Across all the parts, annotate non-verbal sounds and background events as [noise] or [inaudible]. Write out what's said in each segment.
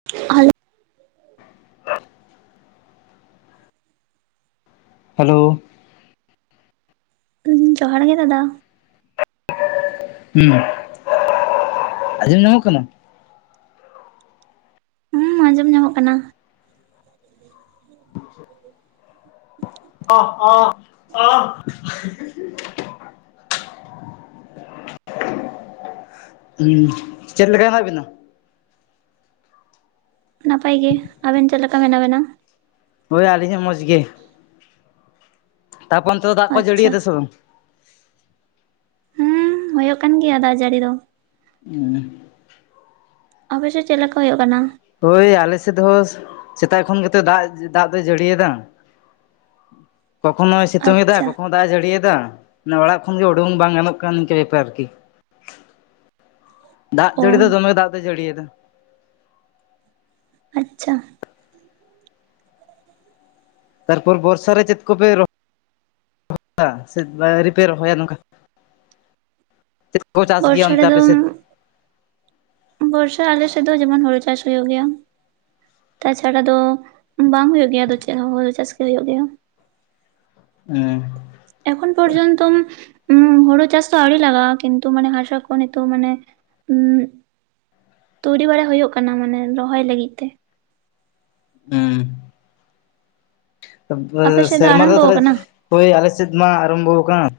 [inaudible] [inaudible] Hello ᱩᱸᱢ ᱡᱚᱦᱟᱨ ᱜᱮ ᱫᱟᱫᱟ ᱟᱸᱡᱚᱢ ᱧᱟᱢᱚᱜ ᱠᱟᱱᱟ ᱦᱚᱸ ᱟᱸᱡᱚᱢ ᱧᱟᱢᱚᱜ ᱠᱟᱱᱟ [inaudible] [unintelligible] ᱦᱩᱸ ᱪᱮᱫ ᱞᱮᱠᱟ ᱦᱮᱱᱟᱜ ᱵᱤᱱᱟ? ᱱᱟᱯᱟᱭ ᱜᱮ ᱟᱵᱮᱱ ᱪᱮᱫ ᱞᱮᱠᱟ ᱢᱮᱱᱟᱜ ᱵᱮᱱᱟ? ᱦᱳᱭ ᱟᱞᱤᱧ ᱦᱚᱸ ᱢᱚᱡᱽ ᱜᱮ ᱾ ᱛᱟᱯᱚᱨ ᱚᱱᱛᱮ ᱫᱚ ᱫᱟᱜ ᱠᱚᱭ ᱡᱟᱹᱲᱤ ᱟᱪᱪᱷᱟ ᱮᱫᱟ ᱥᱮ ᱵᱟᱝ? ᱦᱩᱸ ᱦᱩᱭᱩᱜ ᱠᱟᱱ ᱜᱮᱭᱟ ᱫᱟᱜ ᱡᱟᱹᱲᱤ ᱫᱚ᱾ ᱩᱧᱻ ᱟᱵᱮᱸ ᱥᱮ ᱪᱮᱫ ᱞᱮᱠᱟ ᱦᱩᱭᱩᱜ ᱠᱟᱱᱟ? ᱳᱭ ᱟᱞᱮ ᱥᱮᱫ ᱦᱚᱸ ᱥᱮᱛᱟᱜ ᱠᱷᱚᱱ ᱜᱮᱛᱚ ᱫᱟᱜ ᱫᱟᱜ ᱫᱚᱭ ᱡᱟᱹᱲᱤᱭᱮᱫᱟ [inaudible] ᱠᱚᱠᱷᱚᱱᱳᱭ ᱥᱤᱛᱩᱝ ᱮᱫᱟ ᱟᱪᱪᱷᱟ ᱠᱚᱠᱷᱚᱱᱳ ᱫᱟᱜ ᱮ ᱡᱟᱹᱲᱤᱭᱮᱫᱟ ᱢᱟᱱᱮ ᱚᱲᱟᱜ ᱠᱷᱚᱱ ᱜᱮ ᱩᱰᱩᱝ ᱵᱟᱝ ᱜᱟᱱᱚᱜ ᱠᱟᱱᱟ ᱱᱤᱝᱠᱟᱹ ᱵᱮᱯᱟᱨ ᱟᱨᱠᱤ ᱫᱟᱜ ᱚ ᱡᱟᱹᱲᱤ ᱫᱚ ᱫᱚᱢᱮ ᱫᱟᱜ ᱫᱚ ᱡᱟᱹᱲᱤᱭᱮᱫᱟ ᱫᱚ ᱟᱪᱪᱷᱟ ᱛᱟᱨᱯᱚᱨ ᱵᱚᱨᱥᱟ ᱨᱮ ᱪᱮᱫ ᱠᱚᱯᱮᱼᱼ [inaudible] ᱥᱮ ᱟᱣᱨᱤ ᱯᱮ ᱨᱚᱦᱚᱭᱟ ᱱᱚᱝᱠᱟᱼᱼ ᱪᱟᱥ ᱜᱮᱭᱟ ᱵᱚᱨᱥᱟ ᱚᱱᱛᱮ ᱨᱮᱫᱚ ᱟᱯᱮ ᱥᱮᱫ ᱵᱚᱨᱥᱟ ᱟᱞᱮ ᱥᱮᱫ ᱫᱚ ᱡᱮᱢᱚᱱ ᱦᱩᱲᱩ ᱪᱟᱥ ᱦᱩᱭᱩᱜ ᱜᱮᱭᱟ ᱛᱟᱪᱷᱟᱲᱟ ᱫᱚ ᱵᱟᱝ ᱦᱳᱭᱳᱜ ᱜᱮᱭᱟ ᱟᱫᱚ ᱪᱮᱫ ᱦᱚᱸ ᱦᱳᱲᱳ ᱪᱟᱥ ᱜᱮ ᱦᱳᱭᱳᱜ ᱜᱮᱭᱟ ᱦᱮᱸ ᱮᱠᱷᱚᱱ ᱯᱚᱨᱡᱚᱱᱛᱚᱢ ᱦᱩᱲᱩ ᱪᱟᱥ ᱫᱚ ᱟᱣᱲᱤ ᱞᱟᱜᱟᱜᱼᱟ ᱠᱤᱱᱛᱩ ᱢᱟᱱᱮ ᱦᱟᱥᱟ ᱠᱚ ᱱᱤᱛᱚᱜ ᱢᱟᱱᱮ [inaudible] ᱛᱩᱭᱲᱤ ᱵᱟᱲᱟ ᱦᱩᱭᱩᱜ ᱠᱟᱱᱟ ᱢᱟᱱᱮ ᱨᱚᱦᱚᱭ ᱞᱟᱹᱜᱤᱫ ᱛᱮ [unintelligible] ᱟᱯᱮ ᱥᱮᱫ ᱫᱚ ᱥᱮᱨᱢᱟ ᱨᱮᱫᱚ ᱟᱨᱟᱢᱵᱚ ᱛᱟᱞᱟᱦᱮ ᱟᱠᱟᱱᱟ ᱳᱭ ᱟᱞᱮ ᱥᱮᱫ ᱢᱟ ᱟᱨᱚᱢᱵᱚ ᱟᱠᱟᱱᱼᱼ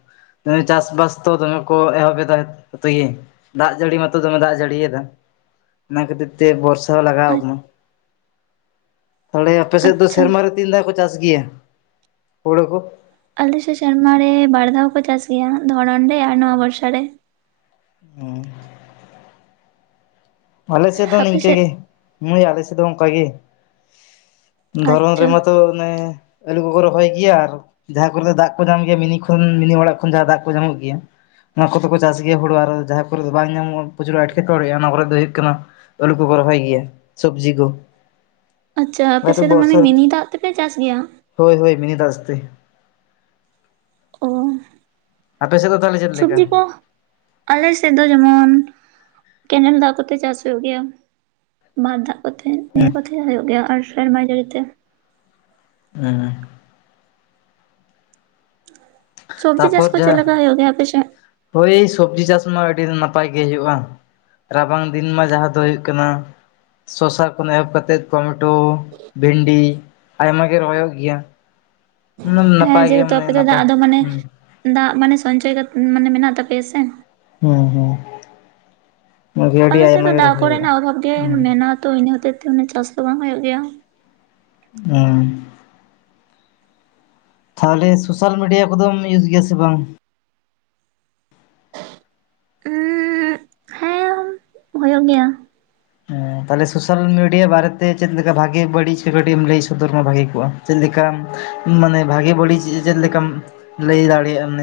ᱪᱟᱥ ᱵᱟᱥ ᱛᱚ ᱫᱚᱢᱮ ᱠᱚ ᱮᱦᱚᱵ ᱮᱫᱟ [inaudible] ᱛᱚ ᱜᱮ ᱫᱟᱜ ᱡᱟᱹᱲᱤ ᱢᱟᱛᱚ ᱫᱚᱢᱮ ᱫᱟᱜ ᱡᱟᱹᱲᱤᱭᱮᱫᱟ ᱚᱱᱟ ᱠᱷᱟᱹᱛᱤᱨ ᱛᱮ ᱵᱚᱨᱥᱟ ᱞᱟᱜᱟᱣ ᱠᱟᱱᱟ ᱛᱟᱦᱮ ᱟᱯᱮ ᱥᱮᱫ ᱫᱚ ᱟᱪᱪᱷᱟ ᱥᱮᱨᱢᱟ ᱨᱮ ᱛᱤᱱ ᱫᱷᱟᱼᱼ ᱪᱟᱥ ᱜᱮᱭᱟ ᱦᱩᱲᱩ ᱠᱚ ᱟᱞᱮ ᱥᱮᱫ ᱥᱮᱨᱢᱟ ᱨᱮ ᱵᱟᱨ ᱫᱷᱟᱣ ᱠᱚ ᱪᱟᱥ ᱜᱮᱭᱟ, ᱫᱷᱚᱨᱚᱱ ᱨᱮ ᱟᱨ ᱱᱚᱣᱟ ᱵᱚᱨᱥᱟ ᱨᱮ [unintelligible] ᱟᱞᱮ ᱥᱮᱫ ᱫᱚ ᱱᱤᱝᱠᱟᱹ ᱦᱟᱯᱮᱥᱮᱫ ᱜᱮ ᱢᱟᱹᱭ ᱟᱞᱮ ᱥᱮᱫ ᱫᱚ ᱚᱱᱠᱟ ᱜᱮ ᱫᱷᱚᱨᱚᱱ ᱟᱪᱪᱷᱟ ᱨᱮᱢᱟᱛᱚ ᱚᱱᱮᱼᱼ ᱟᱞᱩ ᱠᱚᱠᱚ ᱨᱚᱦᱚᱭ ᱜᱮᱭᱟ ᱟᱨ ᱡᱟᱦᱟᱸ ᱠᱚᱨᱮ ᱫᱟᱜ ᱠᱚ ᱧᱟᱢ ᱜᱮᱭᱟ ᱢᱤᱱᱤ ᱠᱷᱚᱱ ᱢᱤᱱᱤ ᱚᱲᱟᱜ ᱠᱷᱚᱱ ᱡᱟᱦᱟᱸ ᱫᱟᱜ ᱠᱚ ᱧᱟᱢᱚᱜ ᱜᱮᱭᱟ ᱚᱱᱟ ᱠᱚᱫᱚ ᱠᱚ ᱪᱟᱥ ᱜᱮᱭᱟ ᱦᱩᱲᱩ ᱟᱨ ᱡᱟᱦᱟᱸ ᱠᱚᱨᱮ ᱫᱚ ᱵᱟᱝ ᱧᱟᱢᱚᱜ ᱯᱨᱚᱪᱩᱨ ᱮᱴᱠᱮᱴᱚᱬᱮᱜᱼᱟ ᱚᱱᱟ ᱠᱚᱨᱮᱫ ᱫᱚ ᱦᱩᱭᱩᱜ ᱠᱟᱱᱟ ᱟᱹᱞᱩ ᱠᱚᱠᱚ ᱨᱚᱦᱚᱭ ᱜᱮᱭᱟ ᱥᱚᱵᱽᱡᱤ ᱠᱚ ᱟᱪᱪᱷᱟ ᱟᱯᱮ ᱥᱮᱫ ᱫᱚ ᱢᱟᱱᱮ ᱵᱚᱨᱥᱟ ᱢᱤᱱᱤ ᱫᱟᱜ ᱛᱮᱯᱮ ᱪᱟᱥ ᱜᱮᱭᱟ ᱦᱳᱭ ᱦᱳᱭ ᱢᱤᱱᱤ ᱫᱟᱜ ᱛᱮ ᱚ ᱟᱯᱮ ᱥᱮᱫ ᱫᱚ ᱛᱟᱦᱚᱞᱮ ᱪᱮᱫ ᱞᱮᱠᱟ ᱥᱚᱵᱽᱡᱤ ᱠᱚ ᱟᱞᱮ ᱥᱮᱫ ᱫᱚ ᱡᱮᱢᱚᱱ ᱠᱮᱸᱱᱮᱞ ᱫᱟᱜ ᱠᱚᱛᱮ ᱪᱟᱥ ᱦᱩᱭᱩᱜ ᱜᱮᱭᱟ ᱢᱟ [inaudible] ᱫᱟᱜ ᱠᱚᱛᱮ ᱱᱤᱭᱟᱹ ᱠᱚᱛᱮ ᱦᱩᱭᱩᱜ ᱜᱮᱭᱟ ᱟᱨ ᱥᱮᱨᱢᱟ ᱡᱟᱹᱲᱤ ᱛᱮ ᱦᱮᱸ ᱥᱚᱵᱽᱡᱤ ᱪᱟᱥ ᱛᱟᱯᱚᱨ ᱠᱚ ᱪᱮᱫ ᱡᱟᱦᱟᱸ ᱞᱮᱠᱟ ᱦᱩᱭᱩᱜ ᱜᱮᱭᱟ ᱟᱯᱮᱥᱮᱫ? ᱦᱳᱭ ᱥᱚᱵᱽᱡᱤ ᱪᱟᱥ ᱢᱟ ᱟᱹᱰᱤ ᱱᱟᱯᱟᱭ ᱜᱮ ᱦᱩᱭᱩᱜᱼᱟ ᱨᱟᱵᱟᱝ ᱫᱤᱱ ᱢᱟ ᱡᱟᱦᱟᱸ ᱫᱚ ᱦᱩᱭᱩᱜ ᱠᱟᱱᱟ ᱥᱚᱥᱟ ᱠᱷᱚᱱ ᱮᱦᱚᱯ ᱠᱟᱛᱮᱫ ᱴᱚᱢᱮᱴᱳ ᱵᱷᱤᱱᱰᱤ ᱟᱭᱢᱟ ᱜᱮ ᱨᱚᱦᱚᱭᱚᱜ ᱜᱮᱭᱟ ᱦᱮᱸ ᱱᱟᱯᱟᱭ ᱜᱮ ᱡᱮᱦᱮᱛᱩ ᱟᱯᱮ ᱢᱟᱱᱮ ᱫᱚ ᱫᱟᱜ ᱱᱟᱯᱟᱭ ᱫᱚ ᱢᱟᱱᱮ ᱦᱩᱸ ᱫᱟᱜ ᱢᱟᱱᱮ ᱥᱚᱧᱪᱚᱭ ᱠᱟᱛᱮ ᱢᱟᱱᱮ ᱢᱮᱱᱟᱜ ᱛᱟᱯᱮᱭᱟ ᱥᱮ ᱦᱮᱸ ᱦᱮᱸ ᱢᱟᱡᱷᱮ ᱟᱹᱰᱤ ᱟᱞᱮ ᱥᱮᱫ ᱫᱚ ᱟᱭᱢᱟ ᱜᱮ ᱫᱟᱜ ᱨᱚᱦᱚᱭ ᱦᱩᱭᱩᱜᱼᱟ ᱠᱚᱨᱮᱱᱟᱜ ᱚᱵᱷᱟᱵ ᱜᱮ ᱦᱮᱸ ᱢᱮᱱᱟᱜᱼᱟ ᱛᱚ ᱤᱱᱟ ᱦᱚᱛᱮᱡ ᱛᱮ ᱪᱟᱥ ᱫᱚ ᱵᱟᱝ ᱦᱩᱭᱩᱜ ᱜᱮᱭᱟᱼᱼ ᱦᱮᱸ ᱛᱟᱦᱚᱞᱮ ᱥᱳᱥᱟᱞ ᱢᱤᱰᱤᱭᱟ ᱠᱚᱫᱚᱢ ᱤᱭᱩᱡ ᱜᱮᱭᱟ ᱥᱮ ᱵᱟᱝ? ᱦᱮᱸ [unintelligible] ᱦᱳᱭᱳᱜ ᱜᱮᱭᱟ ᱦᱮᱸ ᱛᱟᱦᱚᱞᱮ ᱥᱳᱥᱟᱞ ᱢᱤᱰᱤᱭᱟ ᱵᱟᱨᱮ ᱛᱮ ᱪᱮᱫ ᱞᱮᱠᱟ ᱵᱷᱟᱜᱤ ᱵᱟᱹᱲᱤᱡ ᱠᱟᱹᱴᱤᱡ ᱮᱢ ᱞᱟᱹᱭ ᱥᱚᱫᱚᱨ ᱢᱟ ᱵᱷᱟᱜᱤ ᱠᱚᱜᱼᱟ? ᱪᱮᱫ ᱞᱮᱠᱟᱢ? ᱢᱟᱱᱮ ᱵᱷᱟᱜᱮ ᱵᱟᱹᱲᱤᱡ ᱪᱮᱫ ᱞᱮᱠᱟᱢ ᱞᱟᱹᱭ ᱫᱟᱲᱮᱭᱟᱜᱼᱟᱢ?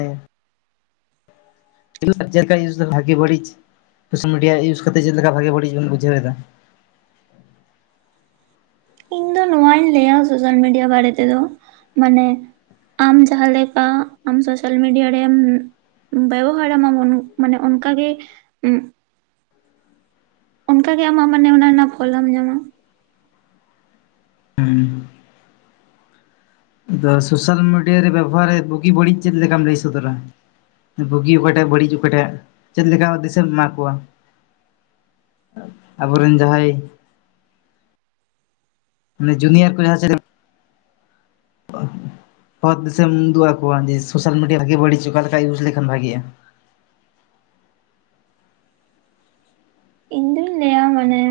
ᱵᱷᱟᱜᱤ ᱵᱟᱹᱲᱤᱡ ᱥᱳᱥᱟᱞ ᱢᱤᱰᱤᱭᱟ ᱤᱭᱩᱡᱽ ᱠᱟᱛᱮ ᱪᱮᱫ ᱞᱮᱠᱟ ᱵᱷᱟᱜᱮ ᱵᱟᱹᱲᱤᱡ ᱵᱚᱱ ᱵᱩᱡᱷᱟᱹᱣ ᱮᱫᱟ? ᱤᱧ ᱫᱚ ᱱᱚᱣᱟᱧ ᱞᱟᱹᱭᱟ ᱥᱳᱥᱟᱞ ᱢᱤᱰᱤᱭᱟ ᱵᱟᱨᱮ ᱛᱮᱫᱚ ᱢᱟᱱᱮ ᱟᱢ ᱡᱟᱦᱟ ᱞᱮᱠᱟ ᱟᱢ ᱥᱳᱥᱟᱞ ᱢᱮᱰᱤᱭᱟ ᱨᱮᱢᱼᱼ ᱵᱮᱵᱚᱦᱟᱨᱟ ᱢᱟᱵᱚᱱ ᱢᱟᱱᱮ ᱚᱱᱠᱟᱜᱮ ᱩᱸᱼᱼ ᱚᱱᱠᱟ ᱜᱮ ᱟᱢᱟᱜ ᱢᱟᱱᱮ ᱚᱱᱟ ᱨᱮᱱᱟᱜ ᱯᱷᱚᱞᱮᱢ ᱧᱟᱢᱟ ᱦᱩᱸᱻ ᱟᱫᱚ ᱥᱳᱥᱟᱞ ᱢᱤᱰᱤᱭᱟ ᱨᱮ ᱵᱮᱵᱚᱦᱟᱨ ᱨᱮ ᱵᱩᱜᱤ ᱵᱟᱹᱲᱤᱡ ᱪᱮᱫ ᱞᱮᱠᱟᱢ ᱞᱟᱹᱭ ᱥᱚᱫᱚᱨᱟ? ᱵᱩᱜᱤ ᱚᱠᱟᱴᱟᱜ? ᱵᱟᱹᱲᱤᱡ ᱚᱠᱟᱴᱟᱜ ᱪᱮᱫ ᱞᱮᱠᱟ ᱫᱤᱥᱟᱹᱢ ᱮᱢᱟ ᱠᱚᱣᱟ? ᱟᱵᱚ ᱨᱮᱱ ᱡᱟᱦᱟᱸᱭ ᱢᱟᱱᱮ ᱡᱩᱱᱤᱭᱟᱨ ᱠᱚ ᱡᱟᱦᱟᱸ [inaudible] ᱦᱚᱨ ᱫᱤᱥᱟᱹᱢ ᱩᱫᱩᱜ ᱟᱠᱚᱣᱚ ᱡᱮ ᱥᱳᱥᱟᱞ ᱢᱤᱰᱤᱭᱟ ᱵᱷᱟᱜᱤ ᱵᱟᱹᱲᱤᱡᱽ ᱚᱠᱟ ᱞᱮᱠᱟ ᱤᱭᱩᱡᱽ ᱞᱮᱠᱷᱟᱱ ᱵᱷᱟᱜᱮᱜᱼᱟ ᱤᱧ ᱫᱩᱧ ᱞᱟᱹᱭᱟ ᱢᱟᱱᱮ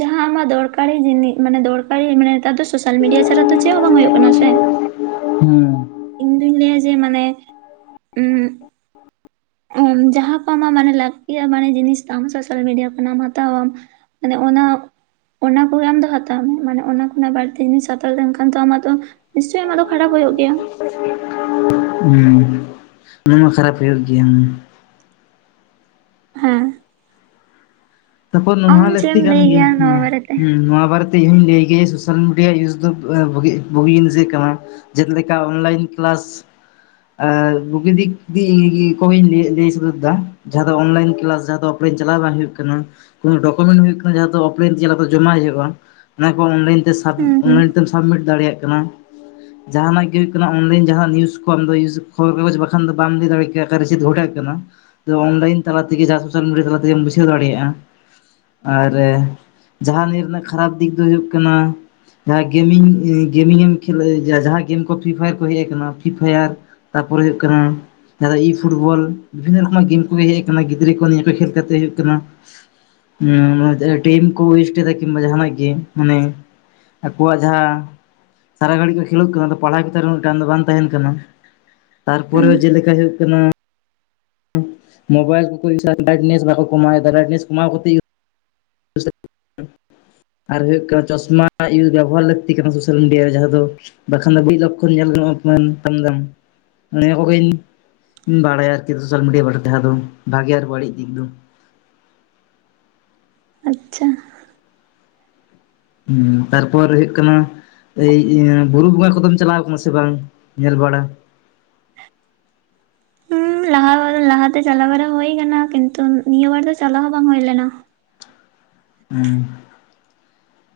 ᱡᱟᱦᱟᱸ ᱟᱢᱟᱜ ᱫᱚᱨᱠᱟᱨᱤ ᱡᱤᱱᱤᱥ ᱢᱟᱱᱮ ᱫᱚᱨᱠᱟᱨᱤ ᱢᱟᱱᱮ ᱱᱮᱛᱟᱨ ᱫᱚ ᱥᱳᱥᱟᱞ ᱢᱤᱰᱤᱭᱟ ᱪᱷᱟᱲᱟ ᱫᱚ ᱪᱮᱫ ᱦᱚᱸ ᱵᱟᱝ ᱦᱩᱭᱩᱜ ᱠᱟᱱᱟ ᱥᱮ [inaudible] ᱦᱮᱸ ᱤᱧ ᱫᱩᱧ ᱞᱟᱹᱭᱟ ᱡᱮ ᱢᱟᱱᱮ ᱩᱸᱻ ᱡᱟᱦᱟᱸ ᱠᱚ ᱟᱢᱟᱜ ᱢᱟᱱᱮ ᱞᱟᱹᱠᱛᱤᱭᱟ ᱢᱟᱱᱮ ᱡᱤᱱᱤᱥ ᱛᱟᱢ ᱥᱳᱥᱟᱞ ᱢᱤᱰᱤᱭᱟ ᱠᱷᱚᱱᱟᱜ ᱮᱢ ᱦᱟᱛᱟᱣᱟᱢ ᱢᱟᱱᱮ ᱚᱱᱟ ᱚᱱᱟ ᱠᱚᱜᱮ ᱟᱢ ᱫᱚ ᱦᱟᱛᱟᱣ ᱢᱮ ᱢᱟᱱᱮ ᱚᱱᱟ ᱠᱷᱚᱱᱟᱜ ᱵᱟᱹᱲᱛᱤ ᱡᱤᱱᱤᱥ ᱦᱟᱛᱟᱣ ᱞᱮᱱᱠᱷᱟᱱ ᱫᱚ ᱟᱢᱟᱜ ᱫᱚ ᱱᱤᱥᱪᱳᱭ ᱟᱢᱟᱜ ᱫᱚ ᱠᱷᱟᱨᱟᱯ ᱦᱳᱭᱳᱜ ᱜᱮᱭᱟ [inaudible] ᱦᱮᱸ ᱱᱚᱶᱟ ᱢᱟ ᱠᱷᱟᱨᱟᱯ ᱦᱩᱭᱩᱜ ᱜᱮᱭᱟ ᱦᱮᱸ ᱛᱟᱯᱚᱨ ᱱᱚᱶᱟ ᱟᱢ ᱦᱚᱸ ᱪᱮᱫ ᱞᱟᱹᱠᱛᱤ ᱮᱢ ᱠᱟᱱ ᱞᱟᱹᱭ ᱜᱮᱭᱟ ᱦᱮᱸ ᱱᱚᱣᱟ ᱵᱟᱨᱮᱛᱮ ᱦᱮᱸ ᱱᱚᱶᱟ ᱵᱟᱨᱮ ᱛᱮ ᱤᱧᱦᱩᱧ ᱞᱟᱹᱭ ᱜᱮᱭᱚ ᱥᱳᱥᱟᱞ ᱢᱤᱰᱤᱭᱟ ᱤᱭᱩᱡᱽ ᱫᱚ [unintelligible] ᱵᱩᱜᱤ ᱡᱤᱱᱤᱥ ᱜᱮ ᱠᱟᱱᱟ ᱡᱮᱫ ᱞᱮᱠᱟ ᱚᱱᱞᱟᱭᱤᱱ ᱠᱟᱞᱟᱥ ᱟᱨ ᱵᱩᱜᱤ ᱫᱤᱠ ᱫᱤ [unintelligible] ᱥᱚᱫᱚᱫᱼᱫᱟ ᱡᱟᱦᱟᱸ ᱫᱚ ᱚᱱᱞᱟᱭᱤᱱ ᱠᱟᱞᱟᱥ ᱡᱟᱦᱟᱸ ᱫᱚ ᱚᱯᱷᱞᱟᱭᱤᱱ ᱪᱟᱞᱟᱣ ᱵᱟᱝ ᱦᱩᱭᱩᱜ ᱠᱟᱱᱟ [unintelligible] ᱰᱚᱠᱚᱢᱮᱱᱴ ᱦᱩᱭᱩᱜ ᱠᱟᱱᱟ ᱡᱟᱦᱟᱸ ᱫᱚ ᱚᱯᱞᱟᱭᱤᱱ ᱛᱮ [unintelligible] ᱡᱚᱢᱟ ᱦᱩᱭᱩᱜᱼᱟ ᱚᱱᱟ ᱠᱚ ᱚᱱᱞᱟᱭᱤᱱ ᱛᱮ ᱥᱟᱵᱽ ᱦᱩᱸ ᱦᱩᱸ ᱚᱱᱞᱟᱭᱤᱱ ᱛᱮᱢ [unintelligible] ᱥᱟᱵᱽᱢᱤᱴ ᱫᱟᱲᱮᱭᱟᱜ ᱠᱟᱱᱟ ᱡᱟᱦᱟᱱᱟᱜ ᱜᱮ ᱦᱩᱭᱩᱜ ᱠᱟᱱᱟ ᱚᱱᱞᱟᱭᱤᱱ ᱡᱟᱦᱟᱸᱱᱟᱜ ᱱᱤᱭᱩᱡᱽ ᱠᱚ ᱟᱢᱫᱚ [unintelligible] [unintelligible] ᱠᱷᱚᱵᱚᱨ ᱠᱟᱜᱚᱡᱽ ᱵᱟᱠᱷᱟᱱ ᱫᱚ ᱵᱟᱢ ᱞᱟᱹᱭ ᱫᱟᱲᱮ ᱠᱮᱭᱟ [unintelligible] ᱠᱟᱱᱟ [unintelligible] ᱚᱱᱞᱟᱭᱤᱱ ᱛᱟᱞᱟ ᱛᱮᱜᱮ ᱡᱟ ᱥᱳᱥᱟᱞ ᱢᱤᱰᱤᱭᱟ ᱛᱟᱞᱟ ᱛᱮᱜᱮᱢ ᱵᱩᱡᱷᱟᱹᱣ ᱫᱟᱲᱮᱭᱟᱜᱼᱟ ᱟᱨ ᱡᱟᱦᱟᱸ ᱱᱤᱭᱟᱹ ᱨᱮᱱᱟᱜ ᱠᱷᱟᱨᱟᱯ ᱫᱤᱠ ᱫᱚ ᱦᱩᱭᱩᱜ ᱠᱟᱱᱟ ᱡᱟᱦᱟᱸ ᱜᱮᱢᱤᱧ ᱟᱹ ᱜᱮᱢᱤᱝᱮ ᱮᱢ ᱠᱷᱮᱞ ᱡᱟ ᱡᱟᱦᱟᱸ ᱜᱮᱢ ᱠᱚ ᱯᱷᱤᱨᱤ ᱯᱷᱟᱭᱟᱨ ᱠᱚ ᱦᱮᱡ ᱟᱠᱟᱱᱟ ᱯᱷᱤᱨᱤ ᱯᱷᱟᱭᱟᱨ ᱛᱟᱨᱯᱚᱨᱮ ᱦᱩᱭᱩᱜ ᱠᱟᱱᱟ ᱡᱟᱦᱟᱸ ᱤ ᱯᱷᱩᱴᱵᱚᱞ ᱵᱤᱵᱷᱤᱱᱚ ᱨᱚᱠᱚᱢ ᱜᱮᱢ ᱠᱚ ᱦᱮᱡ ᱟᱠᱟᱱᱟ ᱜᱤᱫᱽᱨᱟᱹ ᱠᱚ ᱱᱤᱭᱟᱹ ᱠᱚ ᱠᱷᱮᱞ ᱠᱟᱛᱮᱜ ᱦᱩᱭᱩᱜ ᱠᱟᱱᱟ [unintelligible] ᱴᱮᱢ ᱠᱚ ᱳᱭᱮᱥᱴᱮᱫᱟ ᱠᱤᱢᱵᱟ ᱡᱟᱦᱟᱸᱱᱟᱜ ᱜᱮ ᱢᱟᱱᱮ ᱟᱠᱚᱣᱟᱜ ᱡᱟᱦᱟᱸ ᱥᱟᱨᱟ ᱜᱷᱟᱹᱲᱤᱡ ᱠᱚ ᱠᱷᱮᱞᱳᱜ ᱠᱟᱱᱟ ᱟᱫᱚ ᱯᱟᱲᱦᱟᱣ ᱪᱮᱛᱟᱱ ᱨᱮ ᱩᱱᱟᱹᱜ ᱴᱟᱱ ᱫᱚ ᱵᱟᱝ ᱛᱟᱦᱮᱱ ᱠᱟᱱᱟ ᱦᱩᱸ ᱛᱟᱨᱯᱚᱨᱮ ᱡᱮᱞᱮᱠᱟ ᱦᱩᱭᱩᱜ ᱠᱟᱱᱟ ᱢᱳᱵᱟᱭᱤᱞ ᱠᱚ ᱠᱚ [unintelligible] ᱵᱟᱠᱚ ᱠᱚᱢᱟᱣᱮᱫᱟ ᱵᱨᱟᱭᱤᱴᱱᱮᱥ ᱠᱚᱢᱟᱣ ᱠᱟᱛᱮ ᱤᱭᱩ [inaudible] [unintelligible] ᱟᱨ ᱦᱩᱭᱩᱜ ᱠᱟᱱᱟ ᱪᱚᱥᱢᱟ ᱤᱭᱩ ᱵᱮᱵᱚᱦᱟᱨ ᱞᱟᱹᱠᱛᱤ ᱠᱟᱱᱟ ᱥᱳᱥᱟᱞ ᱢᱤᱰᱤᱭᱟ ᱨᱮ ᱡᱟᱦᱟᱸ ᱫᱚ ᱵᱟᱠᱷᱟᱱ ᱫᱚ ᱢᱤᱫ ᱞᱚᱠᱠᱷᱚᱱ ᱧᱮᱞ [unintelligible] [unintelligible] ᱱᱤᱭᱟᱹ ᱠᱚᱜᱮᱧ ᱵᱟᱲᱟᱭᱟ ᱟᱨᱠᱤ ᱥᱳᱥᱟᱞ ᱢᱤᱰᱤᱭᱟ ᱵᱟᱨᱮ ᱛᱟᱦᱮᱸ ᱫᱚ ᱵᱷᱟᱜᱮ ᱟᱨ ᱵᱟᱹᱲᱤᱡ ᱫᱤᱠ ᱫᱚ ᱟᱪᱷᱟ ᱦᱮᱸ ᱛᱟᱨᱯᱚᱨ ᱦᱩᱭᱩᱜ ᱠᱟᱱᱟ ᱮᱭ ᱤᱭᱟᱹ ᱵᱩᱨᱩ ᱵᱚᱸᱜᱟ ᱠᱚᱫᱚᱢ ᱪᱟᱞᱟᱣ ᱠᱟᱱᱟ ᱥᱮ ᱵᱟᱝ ᱧᱮᱞ ᱵᱟᱲᱟ ᱩᱸᱢ ᱞᱟᱦᱟ [unintelligible] ᱞᱟᱦᱟᱛᱮ ᱪᱟᱞᱟᱣ ᱵᱟᱲᱟ ᱦᱩᱭ ᱠᱟᱱᱟ ᱠᱤᱱᱛᱩ ᱱᱤᱭᱟᱹ ᱵᱟᱨ ᱫᱚ ᱪᱟᱞᱟᱣ ᱦᱚᱸ ᱵᱟᱝ ᱦᱩᱭ ᱞᱮᱱᱟ ᱦᱩᱸ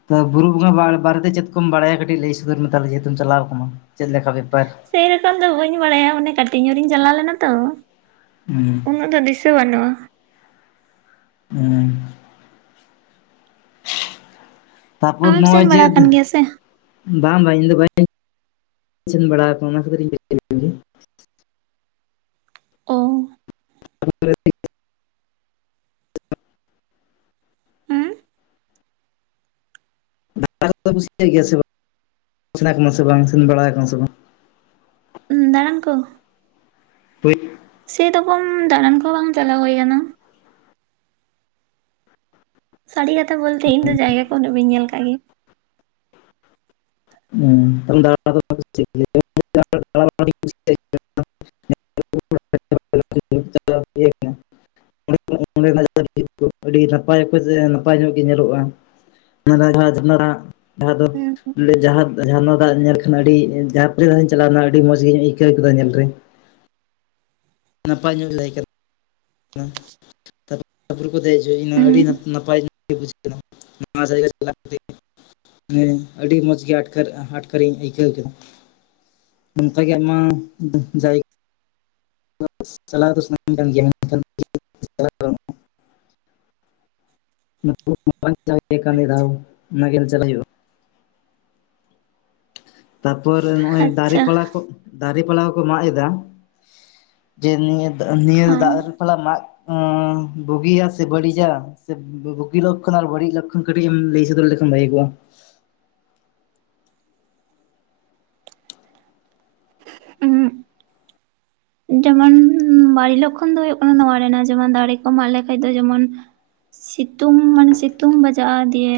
ᱛᱚ ᱵᱩᱨᱩ ᱵᱚᱸᱜᱟ ᱵᱟ ᱵᱟᱨᱮᱛᱮ ᱪᱮᱫ ᱠᱚᱢ ᱵᱟᱲᱟᱭᱟ ᱠᱟᱹᱴᱤᱡ ᱞᱟᱹᱭ ᱥᱚᱫᱚᱨ ᱢᱮ ᱛᱟᱦᱞᱮ ᱡᱮᱦᱮᱛᱩᱢ ᱪᱟᱞᱟᱣ ᱟᱠᱟᱱᱟ ᱪᱮᱫ ᱞᱮ ᱞᱮᱠᱟ ᱵᱮᱯᱟᱨ ᱥᱮᱨᱚᱠᱚᱢ ᱫᱚ ᱵᱟᱹᱧ ᱵᱟᱲᱟᱭᱟ ᱢᱟᱱᱮ ᱠᱟᱹᱴᱤᱡ ᱧᱚᱜ ᱨᱤᱧ ᱪᱟᱞᱟᱣ ᱞᱮᱱᱟ ᱛᱚ ᱦᱮᱻᱸ ᱩᱱᱟᱹᱜ ᱫᱚ ᱫᱤᱥᱟᱹ ᱵᱟᱹᱱᱩᱜᱼᱟ ᱦᱩᱸᱻ ᱟᱢᱮᱢ ᱥᱮᱱ ᱵᱟᱲᱟ [unintelligible] ᱟᱠᱟᱱ ᱜᱮᱭᱟ ᱥᱮ [unintelligible] ᱵᱟᱝ ᱵᱟᱝ ᱤᱧ ᱫᱚ ᱵᱟᱹ [inaudible] ᱥᱮᱱ ᱵᱟᱲᱟ [inaudible] ᱚ [inaudible] ᱦᱩᱸ [unintelligible] ᱥᱮ ᱵᱟᱝ ᱥᱮᱱ ᱵᱟᱲᱟ ᱟᱠᱟᱱᱟᱢ ᱥᱮ ᱵᱟᱝ ᱩᱸ ᱫᱟᱬᱟᱱ ᱠᱚ [unintelligible] ᱥᱮ ᱨᱚᱠᱚᱢ ᱫᱟᱬᱟᱱ ᱠᱚᱦᱚᱸ ᱵᱟᱝ ᱪᱟᱞᱟᱣ ᱦᱳᱭ ᱠᱟᱱᱟ᱾ ᱥᱟᱹᱨᱤ ᱠᱟᱛᱷᱟ ᱵᱚᱞᱛᱮ ᱤᱧ ᱫᱚ ᱡᱟᱭᱜᱟ ᱠᱚ ᱩᱱᱟᱹᱜ ᱵᱟᱹᱧ ᱧᱮᱞ ᱠᱟᱜ ᱜᱮ ᱩᱸ [inaudible] [inaudible] [inaudible] ᱟᱹᱰᱤ ᱱᱟᱯᱟᱭ ᱚᱠᱛᱚ ᱥᱮ ᱱᱟᱯᱟᱭ ᱧᱚᱜ ᱜᱮ ᱧᱮᱞᱚᱜ-ᱟ [inaudible] ᱡᱟᱦᱟ ᱫᱚ [inaudible] ᱡᱟᱦᱟᱸ ᱡᱷᱟᱨᱱᱟ ᱫᱟᱜ ᱧᱮᱞ [inaudible] ᱪᱟᱞᱟᱱᱟ ᱟᱹᱰᱤ ᱢᱚᱸᱡᱽ ᱜᱤᱧ ᱟᱹᱭᱠᱟᱹᱣ ᱠᱮᱫᱟ ᱧᱮᱞ ᱨᱮ [inaudible] ᱱᱟᱯᱟᱭ ᱧᱚᱜ ᱞᱟᱹᱭ ᱠᱮᱫ ᱛᱟᱨᱯᱚᱨᱮ ᱫᱮᱡ ᱡᱚᱭᱱᱟ ᱦᱩᱸ ᱟᱹᱰᱤ ᱱᱟᱯᱟᱭ ᱱᱟᱯᱟᱭ [inaudible] ᱱᱚᱣᱟ ᱡᱟᱭᱜᱟ ᱪᱟᱞᱟᱣ ᱠᱟᱛᱮ ᱟᱹᱰᱤ ᱢᱚᱡᱽ ᱢᱚᱡᱽ ᱜᱮ ᱟᱴᱠᱟᱨ, ᱟᱴᱠᱟᱨᱤᱧ ᱟᱹᱭᱠᱟᱹᱣ ᱠᱮᱫᱟ᱾ ᱱᱚᱝᱠᱟ ᱜᱮ ᱟᱭᱢᱟ ᱡᱟᱭᱜᱟ ᱪᱟᱞᱟᱣ ᱫᱚ ᱥᱟᱱᱟᱧ ᱠᱟᱱ ᱜᱮᱭᱟ ᱢᱮᱱᱠᱷᱟᱱ [inaudible] [inaudible] ᱡᱟᱦᱟ ᱜᱮ ᱠᱟᱹᱢᱤ ᱫᱟ ᱚᱱᱟᱜᱮ ᱨᱮᱡᱟᱞ ᱦᱩᱭᱩᱜ-ᱟ ᱛᱟᱨᱯᱚᱨ ᱱᱚᱜ-ᱚᱭ ᱫᱟᱨᱮ ᱟᱪᱪᱷᱟ ᱯᱟᱞᱟ ᱠᱚ, ᱫᱟᱨᱮ ᱯᱟᱞᱟ ᱠᱚᱠᱚ ᱢᱟᱜ ᱮᱫᱟ᱾ ᱡᱮ ᱱᱤᱭᱟᱹ, ᱱᱤᱭᱟᱹ ᱦᱮᱸ ᱫᱟᱜ ᱯᱟᱞᱟ ᱢᱟᱜ ᱵᱩᱜᱤᱭᱟ ᱥᱮ ᱵᱟᱹᱲᱤᱡᱟ? ᱥᱮ ᱵᱩᱜᱤ ᱞᱚᱠᱠᱷᱚᱱ ᱟᱨ ᱵᱟᱹᱲᱤᱡ ᱞᱚᱠᱠᱷᱚᱱ ᱠᱟᱹᱴᱤᱡ ᱮᱢ ᱞᱟᱹᱭ ᱥᱚᱫᱚᱨ ᱞᱮᱠᱷᱟᱱ ᱵᱷᱟᱜᱮ ᱠᱚᱜ-ᱟ᱾ ᱦᱩᱸ ᱡᱮᱢᱚᱱ ᱵᱟ. ᱲᱤᱡ ᱞᱚᱠᱠᱷᱚᱱ ᱫᱚ ᱦᱳᱭᱳᱜ ᱠᱟᱱᱟ ᱱᱚᱣᱟ ᱨᱮᱱᱟᱜ ᱡᱮᱢᱚᱱ ᱫᱟᱨᱮ ᱠᱚ ᱢᱟᱜ ᱞᱮᱠᱷᱟᱱ ᱫᱚ ᱡᱮᱢᱚᱱ ᱥᱤᱛᱩᱝ ᱢᱟᱱᱮ ᱥᱤᱛᱩᱝ ᱵᱟᱡᱟᱜ-ᱟ ᱫᱤᱭᱮ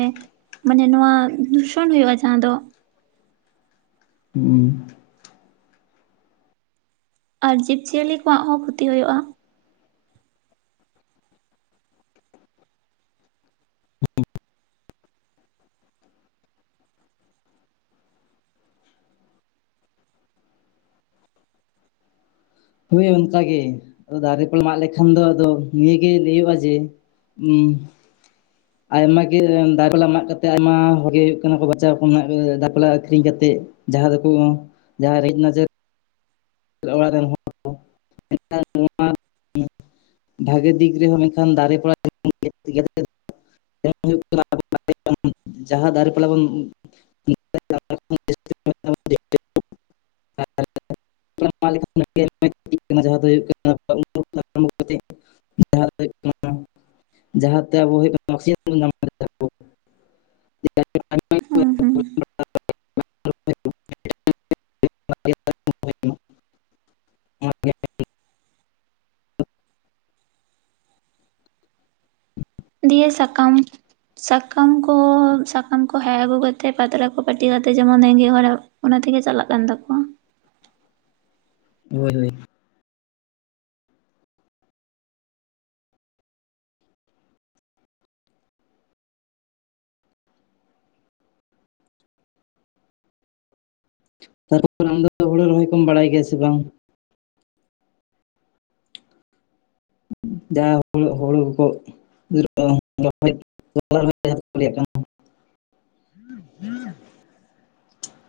ᱢᱟᱱᱮ ᱱᱚᱣᱟ ᱫᱩᱥᱚᱱ ᱦᱳᱭᱳᱜ-ᱟ ᱡᱟᱦᱟᱸ ᱫᱚ᱾ ᱦᱩᱸ ᱟᱨ ᱡᱤᱵ ᱡᱤᱭᱟᱹᱞᱤ ᱠᱚᱣᱟᱜ ᱦᱚᱸ ᱠᱷᱩᱛᱤ ᱦᱳᱭᱳᱜ-ᱟ᱾ ᱦᱳᱭ ᱚᱱᱠᱟᱜᱮ, ᱫᱟᱨᱮ ᱠᱚ ᱢᱟᱜ ᱞᱮᱠᱷᱟᱱ ᱫᱚ ᱟᱫᱚ ᱱᱤᱭᱟᱹᱜᱮ ᱞᱟᱹᱭᱚᱜ-ᱟ ᱡᱮ ᱩᱸ ᱟᱭᱢᱟ ᱜᱮ ᱫᱟᱨᱮ ᱯᱟᱞᱟ ᱢᱟᱜ ᱠᱟᱛᱮ, ᱟᱭᱢᱟ ᱦᱚᱲᱜᱮ ᱦᱳᱭᱳᱜ ᱠᱟᱱᱟ ᱠᱚ ᱵᱟᱪᱟᱣ ᱠᱟᱛᱮ ᱫᱟᱨᱮ ᱯᱟᱞᱟ ᱟᱠᱷᱨᱤᱧ ᱠᱟᱛᱮᱫ᱾ ᱡᱟᱦᱟᱸ ᱫᱚᱠᱚ ᱡᱟᱦᱟᱸ ᱨᱮᱡ ᱱᱟᱪᱟᱨ ᱚᱲᱟᱜ ᱨᱮᱱ ᱦᱚᱲ ᱠᱚ ᱱᱚᱣᱟ [unintelligible] ᱵᱷᱟᱜᱮ ᱫᱤᱠ ᱨᱮᱦᱚᱸ ᱢᱮᱱᱠᱷᱟᱱ ᱫᱟᱨᱮ ᱯᱟᱞᱟ [unintelligible] ᱦᱩᱭᱩᱜ [unintelligible] ᱡᱟᱦᱟᱸ ᱫᱟᱨᱮ ᱯᱟᱞᱟ ᱵᱚᱱ [inaudible] [inaudible] ᱡᱟᱦᱟᱸ ᱫᱚ ᱦᱩᱭᱩᱜ ᱠᱟᱱᱟ [inaudible] [inaudible] ᱦᱩᱸ ᱦᱩᱸ ᱾ [inaudible] [inaudible] ᱫᱤᱭᱮ ᱥᱟᱠᱟᱢ ᱥᱟᱠᱟᱢ ᱠᱚ, ᱥᱟᱠᱟᱢ ᱠᱚ ᱦᱮᱠ ᱟᱹᱜᱩ ᱠᱟᱛᱮ ᱯᱟᱛᱲᱟ ᱠᱚ ᱯᱟᱹᱴᱤ ᱠᱟᱛᱮᱜ ᱡᱮᱢᱚᱱ ᱨᱮᱸᱜᱮ ᱦᱚᱨᱟᱜ ᱾ ᱚᱱᱟ ᱛᱮᱜᱮ ᱪᱟᱞᱟᱜ ᱠᱟᱱ ᱛᱟᱠᱚᱣᱟ᱾ ᱦᱳᱭ ᱦᱳᱭ ᱛᱟᱨᱯᱚᱨ ᱟᱢᱫᱚ ᱦᱳᱲᱳ ᱨᱚᱦᱚᱭ ᱠᱚᱢ ᱵᱟᱲᱟᱭ ᱜᱮᱭᱟ ᱥᱮ ᱵᱟᱝ? ᱡᱟᱦᱟᱸ ᱦᱳᱲᱳ ᱠᱚᱠᱚ ᱤᱨᱚᱜ-ᱟ, ᱨᱚᱦᱚᱭ [inaudible]